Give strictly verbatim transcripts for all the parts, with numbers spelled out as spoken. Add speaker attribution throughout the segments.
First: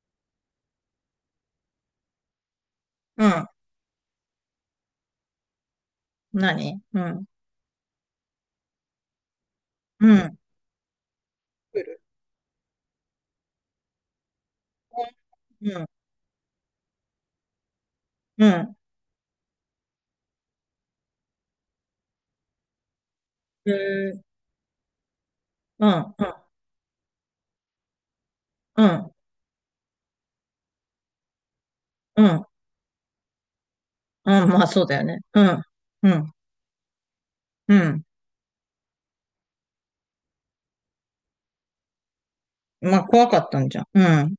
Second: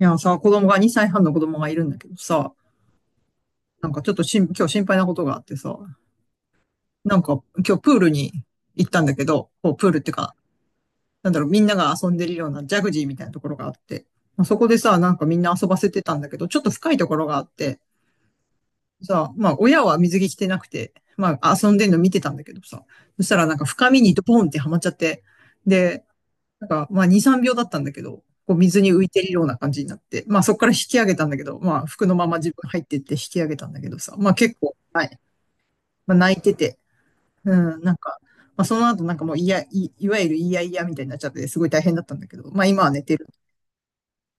Speaker 1: いやさ、子供が、にさいはんの子供がいるんだけどさ、
Speaker 2: うん。
Speaker 1: なんかちょっとしん、今日心配なことがあってさ、
Speaker 2: 何う
Speaker 1: なん
Speaker 2: ん。
Speaker 1: か今日プールに行ったんだけど、こうプールっていう
Speaker 2: う
Speaker 1: か、
Speaker 2: ん。
Speaker 1: なんだろう、みんなが遊んでるようなジャグジーみたいなところがあって、まあ、そこでさ、なんかみんな遊
Speaker 2: うん。
Speaker 1: ば
Speaker 2: うん。
Speaker 1: せてたんだけど、ちょっと深いところがあって、
Speaker 2: うん。
Speaker 1: さ、まあ親は水着着てなくて、まあ遊んでんの見てたんだけどさ、そしたらなんか
Speaker 2: へ
Speaker 1: 深みに
Speaker 2: ー
Speaker 1: ドポンってはまっちゃって、
Speaker 2: う
Speaker 1: で、
Speaker 2: ん。
Speaker 1: なんか、まあ、に、さんびょうだったんだけど、こう水
Speaker 2: うん。う
Speaker 1: に浮い
Speaker 2: ん。
Speaker 1: てるような感じになって、まあ、そこから引き上げたんだけど、まあ、服の
Speaker 2: う
Speaker 1: まま
Speaker 2: ん。
Speaker 1: 自分入ってって引き上げたんだけどさ、まあ、
Speaker 2: あ、
Speaker 1: 結
Speaker 2: まあ
Speaker 1: 構、
Speaker 2: そうだ
Speaker 1: は
Speaker 2: よ
Speaker 1: い。
Speaker 2: ね。うん。う
Speaker 1: まあ、
Speaker 2: ん。
Speaker 1: 泣いてて、う
Speaker 2: う
Speaker 1: ん、なん
Speaker 2: ん。
Speaker 1: か、まあ、その後なんかもう、いや、い、いわゆるいやいやみたいになっちゃって、すごい大変だったんだけど、まあ、今は
Speaker 2: ま
Speaker 1: 寝
Speaker 2: あ
Speaker 1: てる。
Speaker 2: 怖かったんじゃん。うん。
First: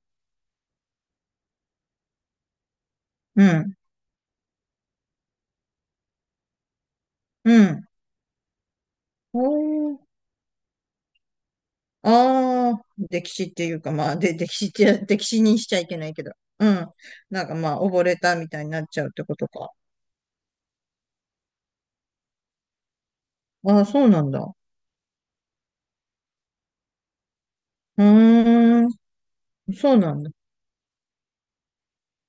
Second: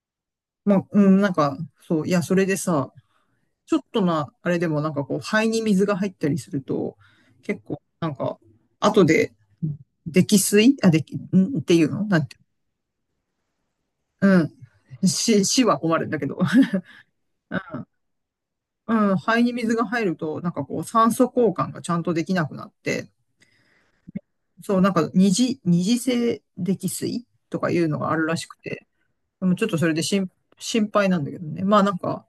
Speaker 1: まあ、うん、なんか、そう、いや、それでさ、
Speaker 2: うん。
Speaker 1: ちょっとな、あれでもなんかこう、肺に水が入ったりすると、
Speaker 2: う
Speaker 1: 結構、
Speaker 2: ん。
Speaker 1: なんか、後で、
Speaker 2: おー
Speaker 1: 溺水あ、でき、んっていうのなんて、
Speaker 2: ああ、歴史っていうか、まあ、で、
Speaker 1: う
Speaker 2: 歴
Speaker 1: ん。
Speaker 2: 史って、歴史
Speaker 1: 死、
Speaker 2: に
Speaker 1: 死
Speaker 2: しち
Speaker 1: は
Speaker 2: ゃい
Speaker 1: 困
Speaker 2: け
Speaker 1: る
Speaker 2: な
Speaker 1: ん
Speaker 2: い
Speaker 1: だ
Speaker 2: け
Speaker 1: け
Speaker 2: ど。
Speaker 1: ど。
Speaker 2: うん。なん
Speaker 1: う
Speaker 2: かまあ、
Speaker 1: ん、
Speaker 2: 溺れたみたいになっちゃうっ
Speaker 1: うん、
Speaker 2: てこ
Speaker 1: 肺
Speaker 2: と
Speaker 1: に
Speaker 2: か。
Speaker 1: 水が入ると、なんかこう、酸素交換がちゃんとできなくなって、
Speaker 2: ああ、そうなんだ。
Speaker 1: そう、なんか二次、二次性溺水とかいうの
Speaker 2: う
Speaker 1: があるらしくて、
Speaker 2: ーん。
Speaker 1: でもちょっとそ
Speaker 2: そ
Speaker 1: れ
Speaker 2: う
Speaker 1: で
Speaker 2: なん
Speaker 1: 心、
Speaker 2: だ。
Speaker 1: 心配なんだけどね。まあなんか、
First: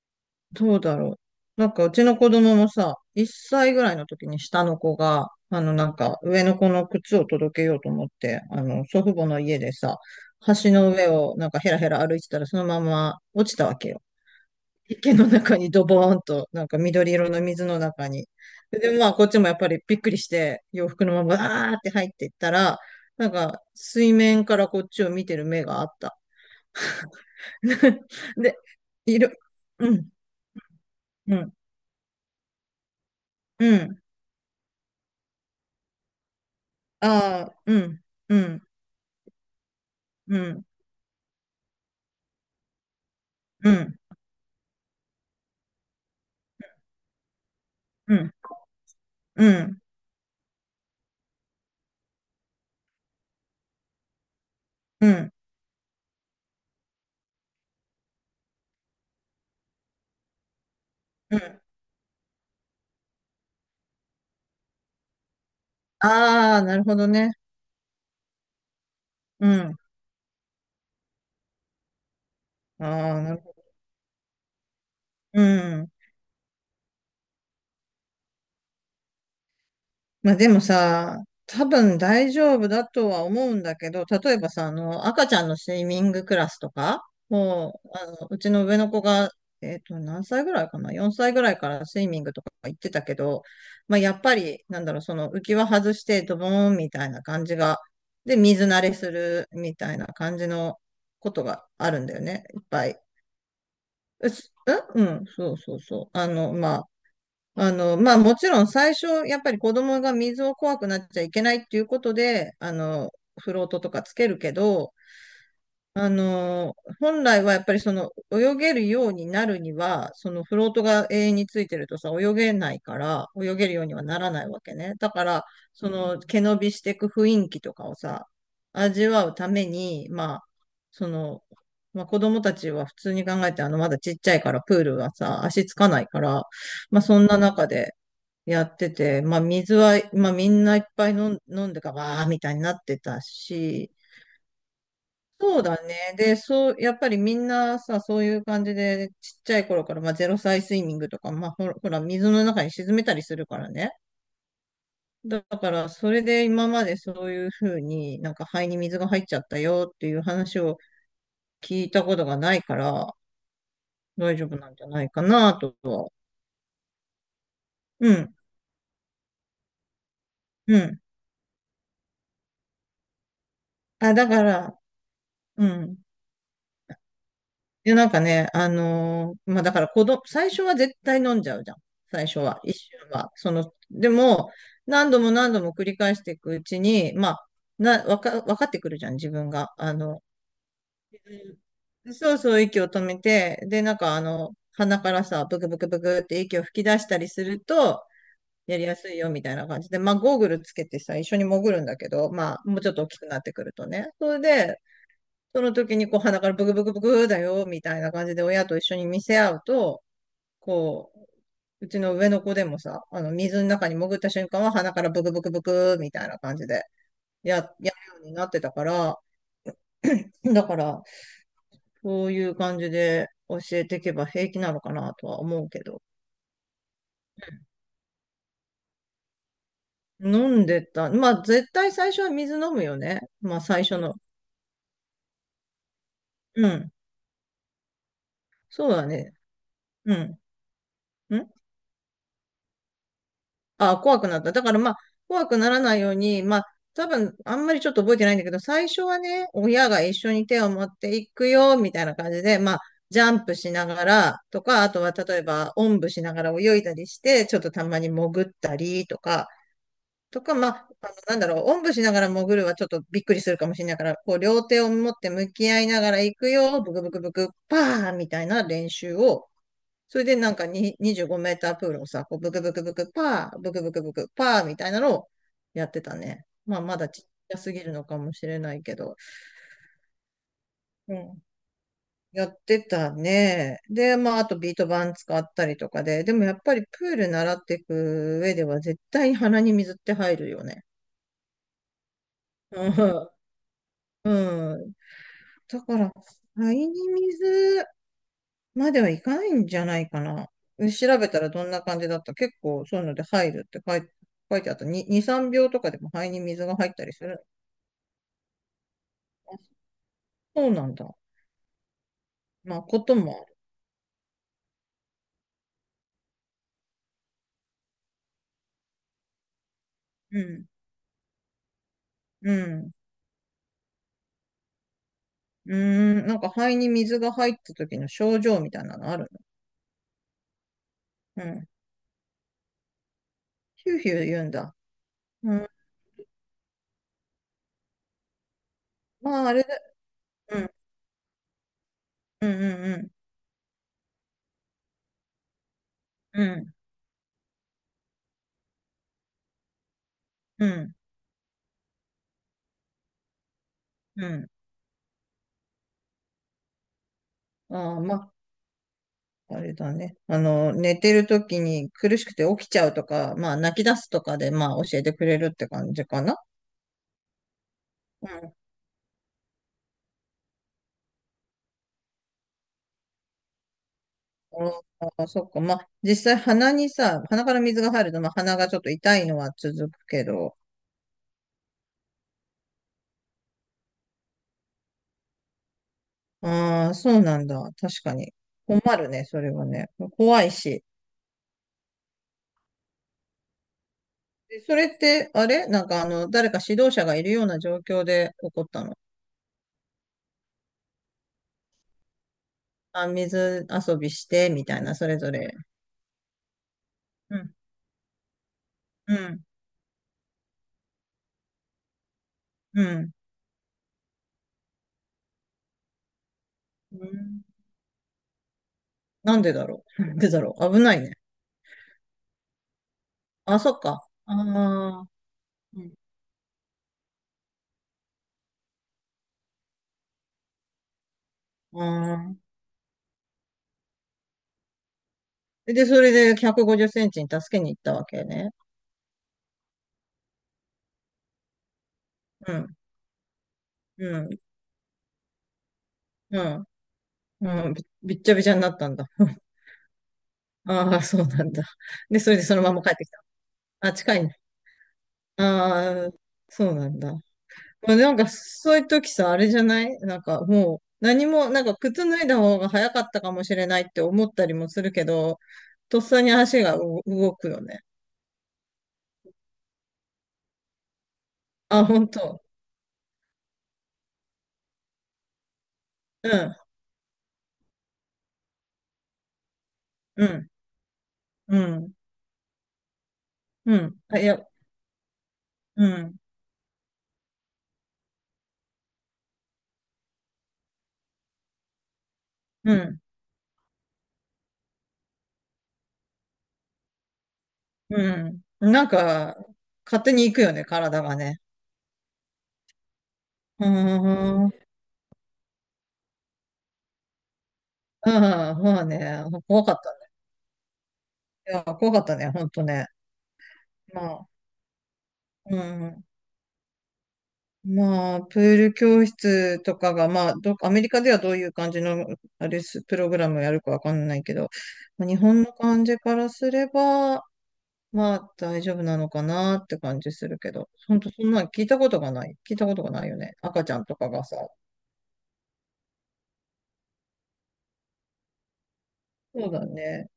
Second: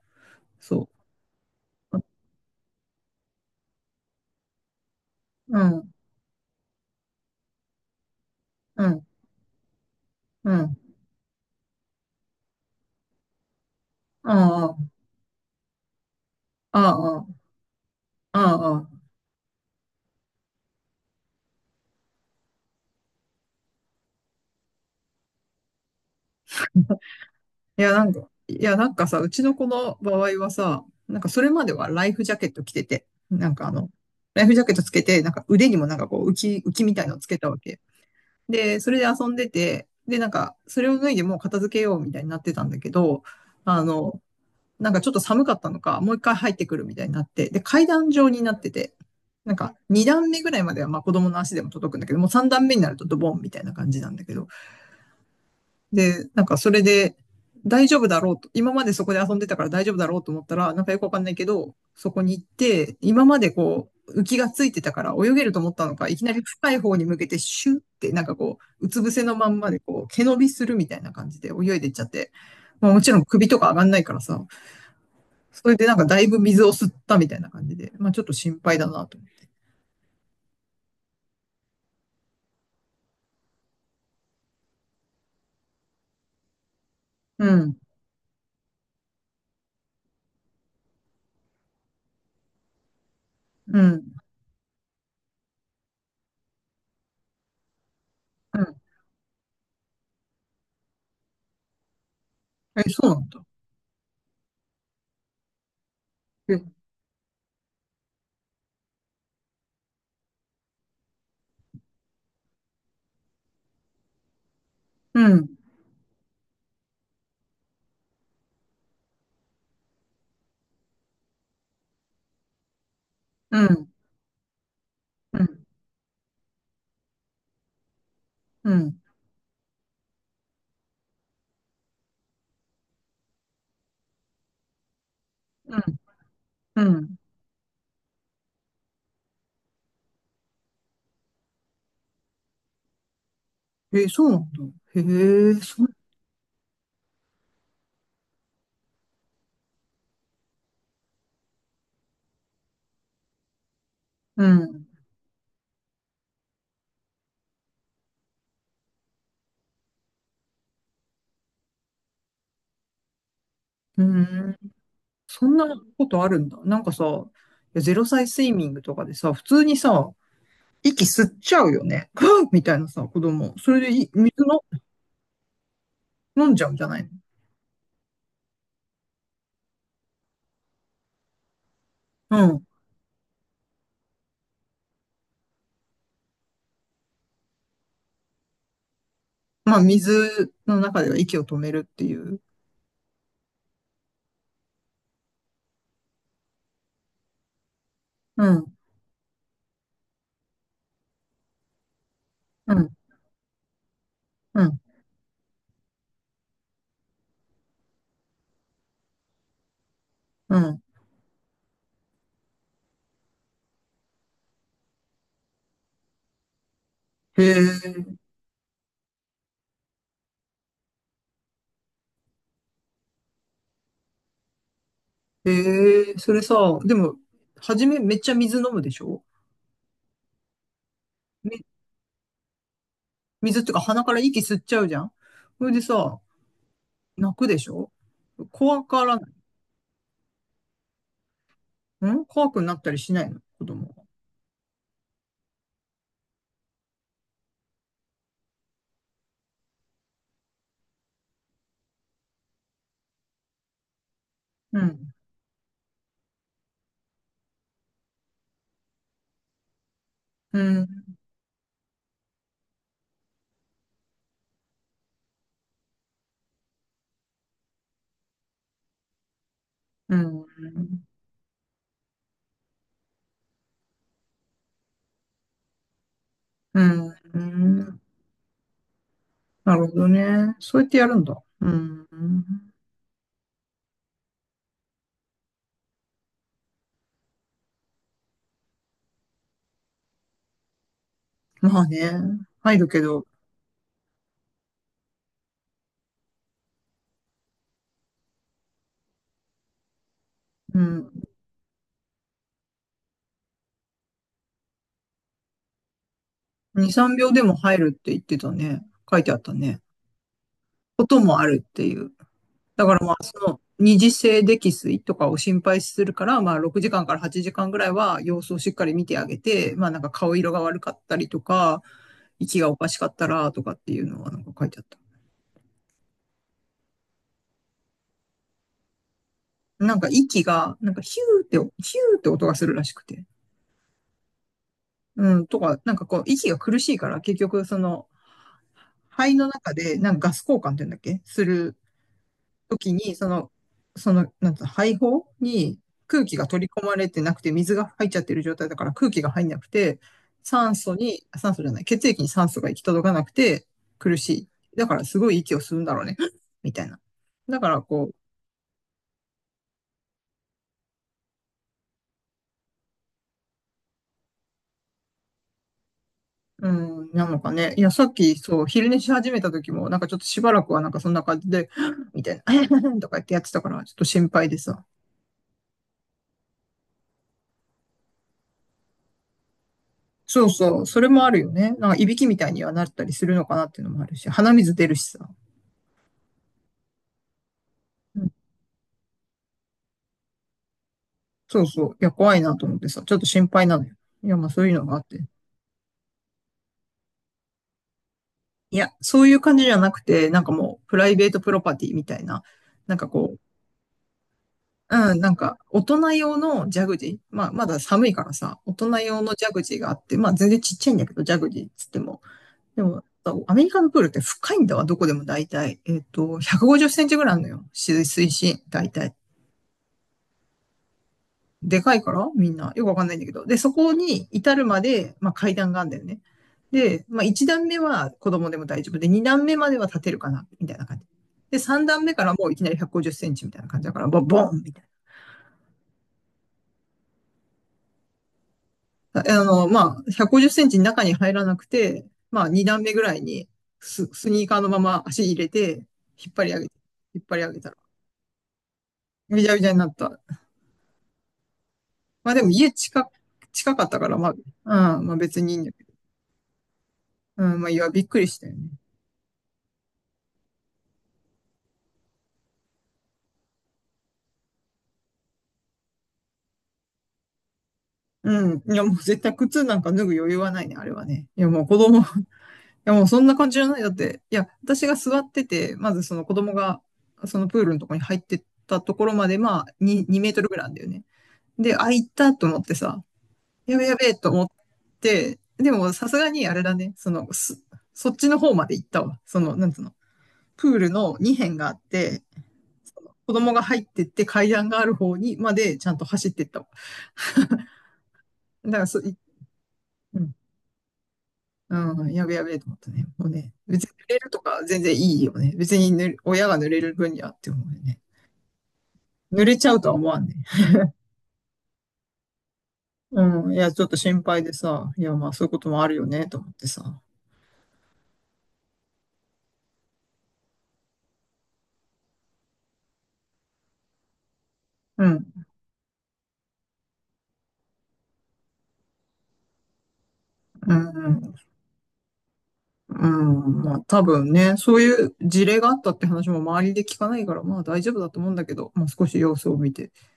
Speaker 2: どう
Speaker 1: そ
Speaker 2: だろう。なんかう
Speaker 1: う。
Speaker 2: ちの子供もさ、いっさいぐらいの時に下の子が、
Speaker 1: う
Speaker 2: あのな
Speaker 1: ん、
Speaker 2: んか上の子の靴を届けようと思って、あ
Speaker 1: う
Speaker 2: の祖
Speaker 1: ん、
Speaker 2: 父母の家でさ、
Speaker 1: う
Speaker 2: 橋
Speaker 1: ん。
Speaker 2: の上をなんかヘラヘラ歩いてたらそのまま落ちたわけよ。
Speaker 1: ああ、
Speaker 2: 池の中にドボーンと、なんか緑色の
Speaker 1: あ
Speaker 2: 水の中に。
Speaker 1: あ、あ
Speaker 2: で、
Speaker 1: あ。
Speaker 2: まあこっちもやっぱりびっくりして洋服のままバーって入っていったら、なんか水面からこっちを見てる目があった。
Speaker 1: いや、な んか、
Speaker 2: で、
Speaker 1: いや、なんかさ、
Speaker 2: い
Speaker 1: う
Speaker 2: る、
Speaker 1: ちの子
Speaker 2: う
Speaker 1: の
Speaker 2: ん、
Speaker 1: 場合はさ、なんか
Speaker 2: う
Speaker 1: それ
Speaker 2: ん、
Speaker 1: まではライフジャケット着てて、なん
Speaker 2: う
Speaker 1: かあの、
Speaker 2: ん。
Speaker 1: ライフジャケットつけて、なんか腕にもなんかこう浮き、浮きみたいのつけ
Speaker 2: あ
Speaker 1: た
Speaker 2: あ、
Speaker 1: わ
Speaker 2: う
Speaker 1: け。
Speaker 2: ん、うん、
Speaker 1: で、それで遊んでて、で、なん
Speaker 2: う
Speaker 1: か、
Speaker 2: ん、
Speaker 1: それを脱いでもう片付けようみたいになってたんだけど、
Speaker 2: う
Speaker 1: あ
Speaker 2: ん、
Speaker 1: の、なんかちょっと寒かったのか、もう一回入ってくるみたいになって、で、階段
Speaker 2: う
Speaker 1: 状
Speaker 2: ん、
Speaker 1: になってて、
Speaker 2: う
Speaker 1: なんか、
Speaker 2: ん、
Speaker 1: 二段目ぐらいまでは、まあ子供の足でも届くんだけど、もう三段目になるとドボンみたいな感じなんだけど、
Speaker 2: うん、
Speaker 1: で、なんかそれで大丈夫だろうと、今までそこで遊んでたから大丈夫だろうと思ったら、なんかよくわかんない
Speaker 2: う
Speaker 1: け
Speaker 2: ん。
Speaker 1: ど、そこに行って、今までこう、浮きがついてたから泳げると思ったのか、いきなり
Speaker 2: ああ、
Speaker 1: 深
Speaker 2: な
Speaker 1: い
Speaker 2: る
Speaker 1: 方
Speaker 2: ほ
Speaker 1: に
Speaker 2: ど
Speaker 1: 向け
Speaker 2: ね。
Speaker 1: てシュッって、なんかこう、うつ伏せの
Speaker 2: う
Speaker 1: まんま
Speaker 2: ん。
Speaker 1: でこう、毛伸びするみたいな感じで泳いでいっちゃって、
Speaker 2: あ
Speaker 1: まあもちろ
Speaker 2: あ、
Speaker 1: ん
Speaker 2: なる
Speaker 1: 首
Speaker 2: ほ
Speaker 1: とか
Speaker 2: ど。
Speaker 1: 上がんないからさ、
Speaker 2: う
Speaker 1: それで
Speaker 2: ん。
Speaker 1: なんかだいぶ水を吸ったみたいな感じで、まあちょっと心配だなと。
Speaker 2: まあでもさ、多分大丈夫だとは思うんだけど、例えばさ、あの、赤ちゃんのスイミングクラスとか、
Speaker 1: うん、
Speaker 2: もう、あの、うちの上の子が、えっと、何歳ぐらいかな？ よん 歳ぐらいからスイミングとか行ってたけど、
Speaker 1: う
Speaker 2: まあ
Speaker 1: ん、
Speaker 2: やっぱり、なんだろう、その浮き輪外してドボーンみたいな感じが、で、
Speaker 1: う
Speaker 2: 水
Speaker 1: ん。
Speaker 2: 慣れするみたいな感じのことがあるんだよね、いっ
Speaker 1: え、
Speaker 2: ぱい。
Speaker 1: そうなんだ。
Speaker 2: うす、んうん、そうそうそう。あの、
Speaker 1: え、
Speaker 2: まあ、あの、まあもちろん最初、やっぱり子供が水を怖くなっちゃいけないっていうことで、あの、フロートとかつけるけど、
Speaker 1: うん、
Speaker 2: あの本来はやっぱりその泳げるようになるには、そのフロートが永遠についてるとさ、泳げないから、泳
Speaker 1: う
Speaker 2: げるよう
Speaker 1: ん、
Speaker 2: にはならないわけね。だか
Speaker 1: う
Speaker 2: ら、
Speaker 1: ん、
Speaker 2: その毛伸びしていく雰囲気とかをさ、
Speaker 1: うん、
Speaker 2: 味わうために、まあ、その、まあ子供たちは普通に考えて、あの、まだちっちゃいからプールはさ、足つ
Speaker 1: う
Speaker 2: か
Speaker 1: ん、
Speaker 2: ないから、ま
Speaker 1: う
Speaker 2: あ
Speaker 1: ん。
Speaker 2: そんな中でやってて、まあ水は、まあみんないっぱい飲ん、飲んでか、わーみたいになってたし、
Speaker 1: え、そうなんだ。へえ、
Speaker 2: そうだ
Speaker 1: そ、
Speaker 2: ね。で、そう、やっぱりみんなさ、そういう感じで、ちっちゃい頃から、まあ、ゼロ歳スイミングとか、まあ、ほら、ほら、水の中に沈めたりするからね。
Speaker 1: うん。
Speaker 2: だから、それで今までそういうふうになんか肺に水が入っちゃったよっていう話を聞いたことがないから、
Speaker 1: う
Speaker 2: 大丈夫
Speaker 1: ん。
Speaker 2: なんじゃないか
Speaker 1: そ
Speaker 2: な
Speaker 1: んな
Speaker 2: と
Speaker 1: こ
Speaker 2: は。
Speaker 1: とあるんだ。なんかさ、いやゼロ
Speaker 2: う
Speaker 1: 歳
Speaker 2: ん、
Speaker 1: スイミングとかでさ、普通にさ、
Speaker 2: うん。
Speaker 1: 息吸っちゃうよね。ふっみたいなさ、子供。それでい
Speaker 2: あ、だか
Speaker 1: 水の
Speaker 2: ら、うん。
Speaker 1: 飲んじゃうんじゃないの。
Speaker 2: で、なんかね、あのーまあ、だから子供、最初は絶対飲んじゃうじゃん。最初
Speaker 1: う
Speaker 2: は。
Speaker 1: ん。
Speaker 2: 一瞬は。その、でも、何度も何度も繰り返していくうちに、まあ、な、わか、わかってくるじゃん、自分が。
Speaker 1: まあ、
Speaker 2: あの、
Speaker 1: 水の中では息を止めるって
Speaker 2: うん
Speaker 1: い
Speaker 2: そう
Speaker 1: う。
Speaker 2: そう、息を止めて、で、なんかあの、鼻からさ、ブクブクブクって息を吹き出したりすると、
Speaker 1: うん。
Speaker 2: やりやすいよ、みたいな感じで、まあ、ゴーグルつけてさ、一緒に潜るんだけど、まあ、
Speaker 1: う
Speaker 2: もうち
Speaker 1: ん。
Speaker 2: ょっと大きくなってくるとね。それ
Speaker 1: う
Speaker 2: で、
Speaker 1: ん。
Speaker 2: その時にこう鼻からブクブクブクだよ、みたいな感じで親と一緒に見せ合うと、
Speaker 1: うん。
Speaker 2: こう、うちの上の子でもさ、あの、水の中に潜った瞬間は鼻からブクブクブクみたいな感じで、
Speaker 1: へ
Speaker 2: や、やるよ
Speaker 1: え、
Speaker 2: うになってたから、だから、そういう感じで教えていけば平気なのかなとは
Speaker 1: へ
Speaker 2: 思うけど。
Speaker 1: え、それさ、でも、初めめっちゃ水飲むでしょ。
Speaker 2: 飲んでた。まあ、
Speaker 1: み
Speaker 2: 絶対最初は水飲むよね。ま
Speaker 1: 水
Speaker 2: あ、
Speaker 1: っていうか
Speaker 2: 最初
Speaker 1: 鼻か
Speaker 2: の。
Speaker 1: ら息吸っちゃうじゃん。それでさ、
Speaker 2: うん。
Speaker 1: 泣くでしょ。怖
Speaker 2: そう
Speaker 1: か
Speaker 2: だ
Speaker 1: らない。
Speaker 2: ね。うん。ん
Speaker 1: ん怖くなったりしないの子供
Speaker 2: ああ、
Speaker 1: は。
Speaker 2: 怖くなった。だからまあ、怖くならないように、まあ、多分、あんまりちょっと覚えてないんだけど、最初はね、親が一緒に手を持っていくよ、みたいな感じで、まあ、ジャンプしながらと
Speaker 1: う
Speaker 2: か、あとは
Speaker 1: ん。
Speaker 2: 例えば、おんぶしながら泳いだりして、ちょっとたまに潜ったりとか、とか、
Speaker 1: う
Speaker 2: まあ、
Speaker 1: ん。
Speaker 2: あのなんだろう、おんぶしながら潜るはちょっとびっくりするかもしれないから、こう、両手を持って向き合いながら行くよ、ブクブクブク、パーみたいな練習を、
Speaker 1: う
Speaker 2: それで
Speaker 1: ん。
Speaker 2: なんかににじゅうごメータープールをさ、こうブクブクブクパー、ブクブクブクパーみたいなのをやってたね。まあ
Speaker 1: う
Speaker 2: まだ
Speaker 1: ん。
Speaker 2: ちっ
Speaker 1: う
Speaker 2: ちゃすぎる
Speaker 1: ん
Speaker 2: のかもしれないけど。
Speaker 1: なるほどね。そうやってやる
Speaker 2: う
Speaker 1: んだ。
Speaker 2: ん。
Speaker 1: うん。
Speaker 2: やってたね。で、まああとビート板使ったりとかで。でもやっぱりプール習っていく上では絶対に鼻に水って入るよね。
Speaker 1: まあね。入る
Speaker 2: う
Speaker 1: けど、
Speaker 2: ん。うん。だから、肺に水、まではいかないんじゃないかな。
Speaker 1: うん。
Speaker 2: 調べたらどんな感じだった結構そういうので入るって書い、書いてあった。に、に、さんびょうとかでも肺に水が入っ
Speaker 1: に、
Speaker 2: たり
Speaker 1: 3
Speaker 2: す
Speaker 1: 秒で
Speaker 2: る。
Speaker 1: も入るって言ってたね。書いてあったね。
Speaker 2: そうなん
Speaker 1: こ
Speaker 2: だ。
Speaker 1: ともあるっていう。
Speaker 2: まあ、こともあ
Speaker 1: 二次性溺水とかを心配するから、まあろくじかんかんからはちじかんぐらいは様子をしっかり見てあげて、まあなんか顔色が
Speaker 2: る。
Speaker 1: 悪かったりとか、
Speaker 2: う
Speaker 1: 息
Speaker 2: ん。う
Speaker 1: がおか
Speaker 2: ん。
Speaker 1: しかったらとかっていうのはなんか書いてあった。
Speaker 2: うーん。なんか肺に水が入った時の症状みたいなのある
Speaker 1: なんか息が、なんかヒ
Speaker 2: のう
Speaker 1: ュー
Speaker 2: ん。
Speaker 1: って、ヒューって音がするらしくて。
Speaker 2: ヒューヒュー言うんだ。
Speaker 1: うん、
Speaker 2: う
Speaker 1: と
Speaker 2: ん。
Speaker 1: か、なんかこう、息が苦しいから、結局、その、肺
Speaker 2: ま
Speaker 1: の
Speaker 2: あ、あれだ。
Speaker 1: 中で、なんかガス交
Speaker 2: うん。
Speaker 1: 換って言うんだっけする
Speaker 2: うん
Speaker 1: とき
Speaker 2: うん
Speaker 1: に、その、その、なんつうの、肺胞に空気
Speaker 2: う
Speaker 1: が取り
Speaker 2: ん。
Speaker 1: 込まれてなくて、水が入っちゃってる状態だから空気が入んなくて、
Speaker 2: うん。
Speaker 1: 酸
Speaker 2: うん。
Speaker 1: 素に、酸素じゃない、血液に酸素が行き届かなくて苦
Speaker 2: う
Speaker 1: し
Speaker 2: ん。
Speaker 1: い。だからすごい息を吸うんだろうね。みたいな。だから
Speaker 2: ああ、
Speaker 1: こう、
Speaker 2: まあ。あれだね。あの、寝てる時に苦しくて起きちゃうとか、まあ泣き出すとかで、まあ教えてくれるって感じかな。
Speaker 1: うん、なのかね。いや、さっ
Speaker 2: う
Speaker 1: き、
Speaker 2: ん、
Speaker 1: そう、昼寝し始めた時も、なんかちょっとしばらくはなんかそんな感じで、みたいな、とか言ってやってたから、ちょっと心配でさ。
Speaker 2: あーそっか。まあ、実際鼻にさ、鼻から水が入ると、まあ、鼻がちょっと痛いのは続くけ
Speaker 1: そう
Speaker 2: ど、
Speaker 1: そう、それもあるよね。なんか、いびきみたいにはなったりするのかなっていうのもあるし、鼻水出るしさ。
Speaker 2: ああ、そうなんだ。確か
Speaker 1: うん、
Speaker 2: に。困るね、それはね。怖いし。
Speaker 1: そうそう、いや、怖いなと思ってさ、ちょっと心配なのよ。いや、まあ
Speaker 2: で、
Speaker 1: そういう
Speaker 2: そ
Speaker 1: の
Speaker 2: れ
Speaker 1: があ
Speaker 2: っ
Speaker 1: って。
Speaker 2: て、あれなんかあの、誰か指導者がいるような状況で起こっ
Speaker 1: い
Speaker 2: た
Speaker 1: や、
Speaker 2: の？
Speaker 1: そういう感じじゃなくて、なんかもう、プライベートプロパティみたいな、なんか
Speaker 2: あ、
Speaker 1: こう、
Speaker 2: 水遊びして、みたいな、そ
Speaker 1: う
Speaker 2: れ
Speaker 1: ん、な
Speaker 2: ぞ
Speaker 1: ん
Speaker 2: れ。
Speaker 1: か、大人用のジャグジー。
Speaker 2: う
Speaker 1: まあ、
Speaker 2: ん、
Speaker 1: まだ寒いからさ、大人
Speaker 2: う
Speaker 1: 用の
Speaker 2: ん、
Speaker 1: ジャグジーがあって、まあ、全然ちっちゃいんだけど、ジャグジーっつっても。で
Speaker 2: う
Speaker 1: も、
Speaker 2: ん。
Speaker 1: アメリカのプールって深いんだわ、どこでも大体。えっと、150セ
Speaker 2: う
Speaker 1: ンチぐらいある
Speaker 2: ん、
Speaker 1: のよ。水水深、大体。
Speaker 2: なんでだろう、なんでだろう、危ないね。
Speaker 1: でかいから、みんな。よくわかんないんだけど。で、
Speaker 2: あ、
Speaker 1: そ
Speaker 2: そっ
Speaker 1: こ
Speaker 2: か。
Speaker 1: に
Speaker 2: あ
Speaker 1: 至るま
Speaker 2: あ、
Speaker 1: で、まあ、階段が
Speaker 2: う
Speaker 1: あるん
Speaker 2: ん。
Speaker 1: だよね。で、まあ、いち段目は子供でも大丈夫で、に段目までは立てるかな、みたいな感じ。で、
Speaker 2: あ
Speaker 1: さん段目からもういきなりひゃくごじゅっセンチみたいな感じだから、ボボンみたいな。
Speaker 2: あ、で、それでひゃくごじゅっセンチに助けに行ったわけね。
Speaker 1: あの、まあ、ひゃくごじゅっセンチ中に入らなくて、まあ、
Speaker 2: う
Speaker 1: に
Speaker 2: ん、
Speaker 1: 段目ぐらいにス、
Speaker 2: う
Speaker 1: ス
Speaker 2: ん、
Speaker 1: ニーカーのまま足入れて、引っ
Speaker 2: う
Speaker 1: 張り上
Speaker 2: ん、
Speaker 1: げて、引っ張り上げ
Speaker 2: う
Speaker 1: た
Speaker 2: ん、
Speaker 1: ら、
Speaker 2: び、びっちゃびちゃになったんだ。
Speaker 1: び ちゃびちゃになった。
Speaker 2: ああ、そうなんだ。で、そ
Speaker 1: まあ、
Speaker 2: れ
Speaker 1: で
Speaker 2: で
Speaker 1: も
Speaker 2: その
Speaker 1: 家
Speaker 2: まま帰って
Speaker 1: 近、
Speaker 2: きた。
Speaker 1: 近かっ
Speaker 2: あ、
Speaker 1: たか
Speaker 2: 近
Speaker 1: ら、
Speaker 2: い
Speaker 1: ま
Speaker 2: ね。
Speaker 1: あ、うん、まあ別にいいんだけど。
Speaker 2: ああ、そうなんだ。ま
Speaker 1: うん、まあ、いや、
Speaker 2: あ、
Speaker 1: びっ
Speaker 2: なん
Speaker 1: くり
Speaker 2: か、
Speaker 1: したよね。
Speaker 2: そういう時さ、あれじゃないなんか、もう、何も、なんか、靴脱いだ方が早かったかもしれないって思ったりもするけど、とっさに足がう動くよね。
Speaker 1: うん。いや、もう絶対靴なんか脱ぐ余裕はないね、あれはね。いや、もう子
Speaker 2: あ、
Speaker 1: 供、い
Speaker 2: 本当。
Speaker 1: や、もうそんな感じじゃない。だって、いや、私が座ってて、まずその
Speaker 2: う
Speaker 1: 子供
Speaker 2: ん、
Speaker 1: が、そのプールのとこに入ってったところまで、まあ、に、2
Speaker 2: う
Speaker 1: メート
Speaker 2: ん、
Speaker 1: ルぐらいなんだよね。
Speaker 2: う
Speaker 1: で、あ、
Speaker 2: ん、
Speaker 1: 行ったと思ってさ、
Speaker 2: う
Speaker 1: やべや
Speaker 2: ん。
Speaker 1: べ
Speaker 2: あ、い
Speaker 1: と
Speaker 2: や、
Speaker 1: 思って、で
Speaker 2: う
Speaker 1: もさ
Speaker 2: ん、
Speaker 1: すがにあれだね、その、すそっちの方まで行ったわ。その、なんつうの、プールのにへん辺があって、
Speaker 2: うん、
Speaker 1: 子供が入ってって階段がある方にまでちゃんと走ってったわ。
Speaker 2: うん。
Speaker 1: だか
Speaker 2: な
Speaker 1: ら
Speaker 2: ん
Speaker 1: そ、い
Speaker 2: か、勝手
Speaker 1: う
Speaker 2: に
Speaker 1: ん、
Speaker 2: 行くよね、体がね。
Speaker 1: うん、やべやべと思ったね。もうね、
Speaker 2: う
Speaker 1: 別に濡れると
Speaker 2: ー
Speaker 1: か
Speaker 2: ん。
Speaker 1: 全然いいよね。別にぬ親が濡れる分にはって思うよね。
Speaker 2: うん、まあね、
Speaker 1: 濡れ
Speaker 2: 怖
Speaker 1: ちゃ
Speaker 2: かっ
Speaker 1: うと
Speaker 2: た
Speaker 1: は思
Speaker 2: ね。
Speaker 1: わんね。
Speaker 2: いや、怖かったね、ほんとね。
Speaker 1: うん、いや、ちょっと
Speaker 2: ま
Speaker 1: 心
Speaker 2: あ、
Speaker 1: 配でさ、いや、まあそういう
Speaker 2: う
Speaker 1: こともある
Speaker 2: ん。
Speaker 1: よね、と思ってさ。
Speaker 2: まあ、プール教室とかが、まあ、ど、アメリカではどういう感じの、あれす、プログラムをやるかわかんないけど、
Speaker 1: う
Speaker 2: まあ日本
Speaker 1: ん、
Speaker 2: の感じからすれば、まあ、大丈夫なのかなって感じするけど、
Speaker 1: う
Speaker 2: ほん
Speaker 1: ん、う
Speaker 2: と、そん
Speaker 1: ん。
Speaker 2: なん聞いたことがない。聞いたことがな
Speaker 1: う
Speaker 2: いよね。
Speaker 1: ん、
Speaker 2: 赤ち
Speaker 1: ま
Speaker 2: ゃ
Speaker 1: あ
Speaker 2: んと
Speaker 1: 多
Speaker 2: かが
Speaker 1: 分
Speaker 2: さ。
Speaker 1: ね、そういう事例があったって話も周りで聞かないから、まあ大丈夫だと思うんだけど、まあ少し様
Speaker 2: そ
Speaker 1: 子
Speaker 2: う
Speaker 1: を
Speaker 2: だ
Speaker 1: 見て。
Speaker 2: ね。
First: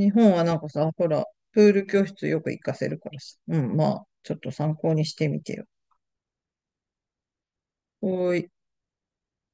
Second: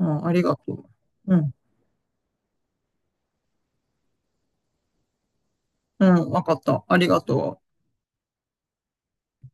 Speaker 1: うん、あ
Speaker 2: 本
Speaker 1: り
Speaker 2: はな
Speaker 1: が
Speaker 2: んか
Speaker 1: と
Speaker 2: さ、ほら、
Speaker 1: う。うん、
Speaker 2: プール教室よく行かせるからさ。うん、まあ、ちょっと参考にしてみてよ。
Speaker 1: うん、わかった。ありがとう。
Speaker 2: おーい。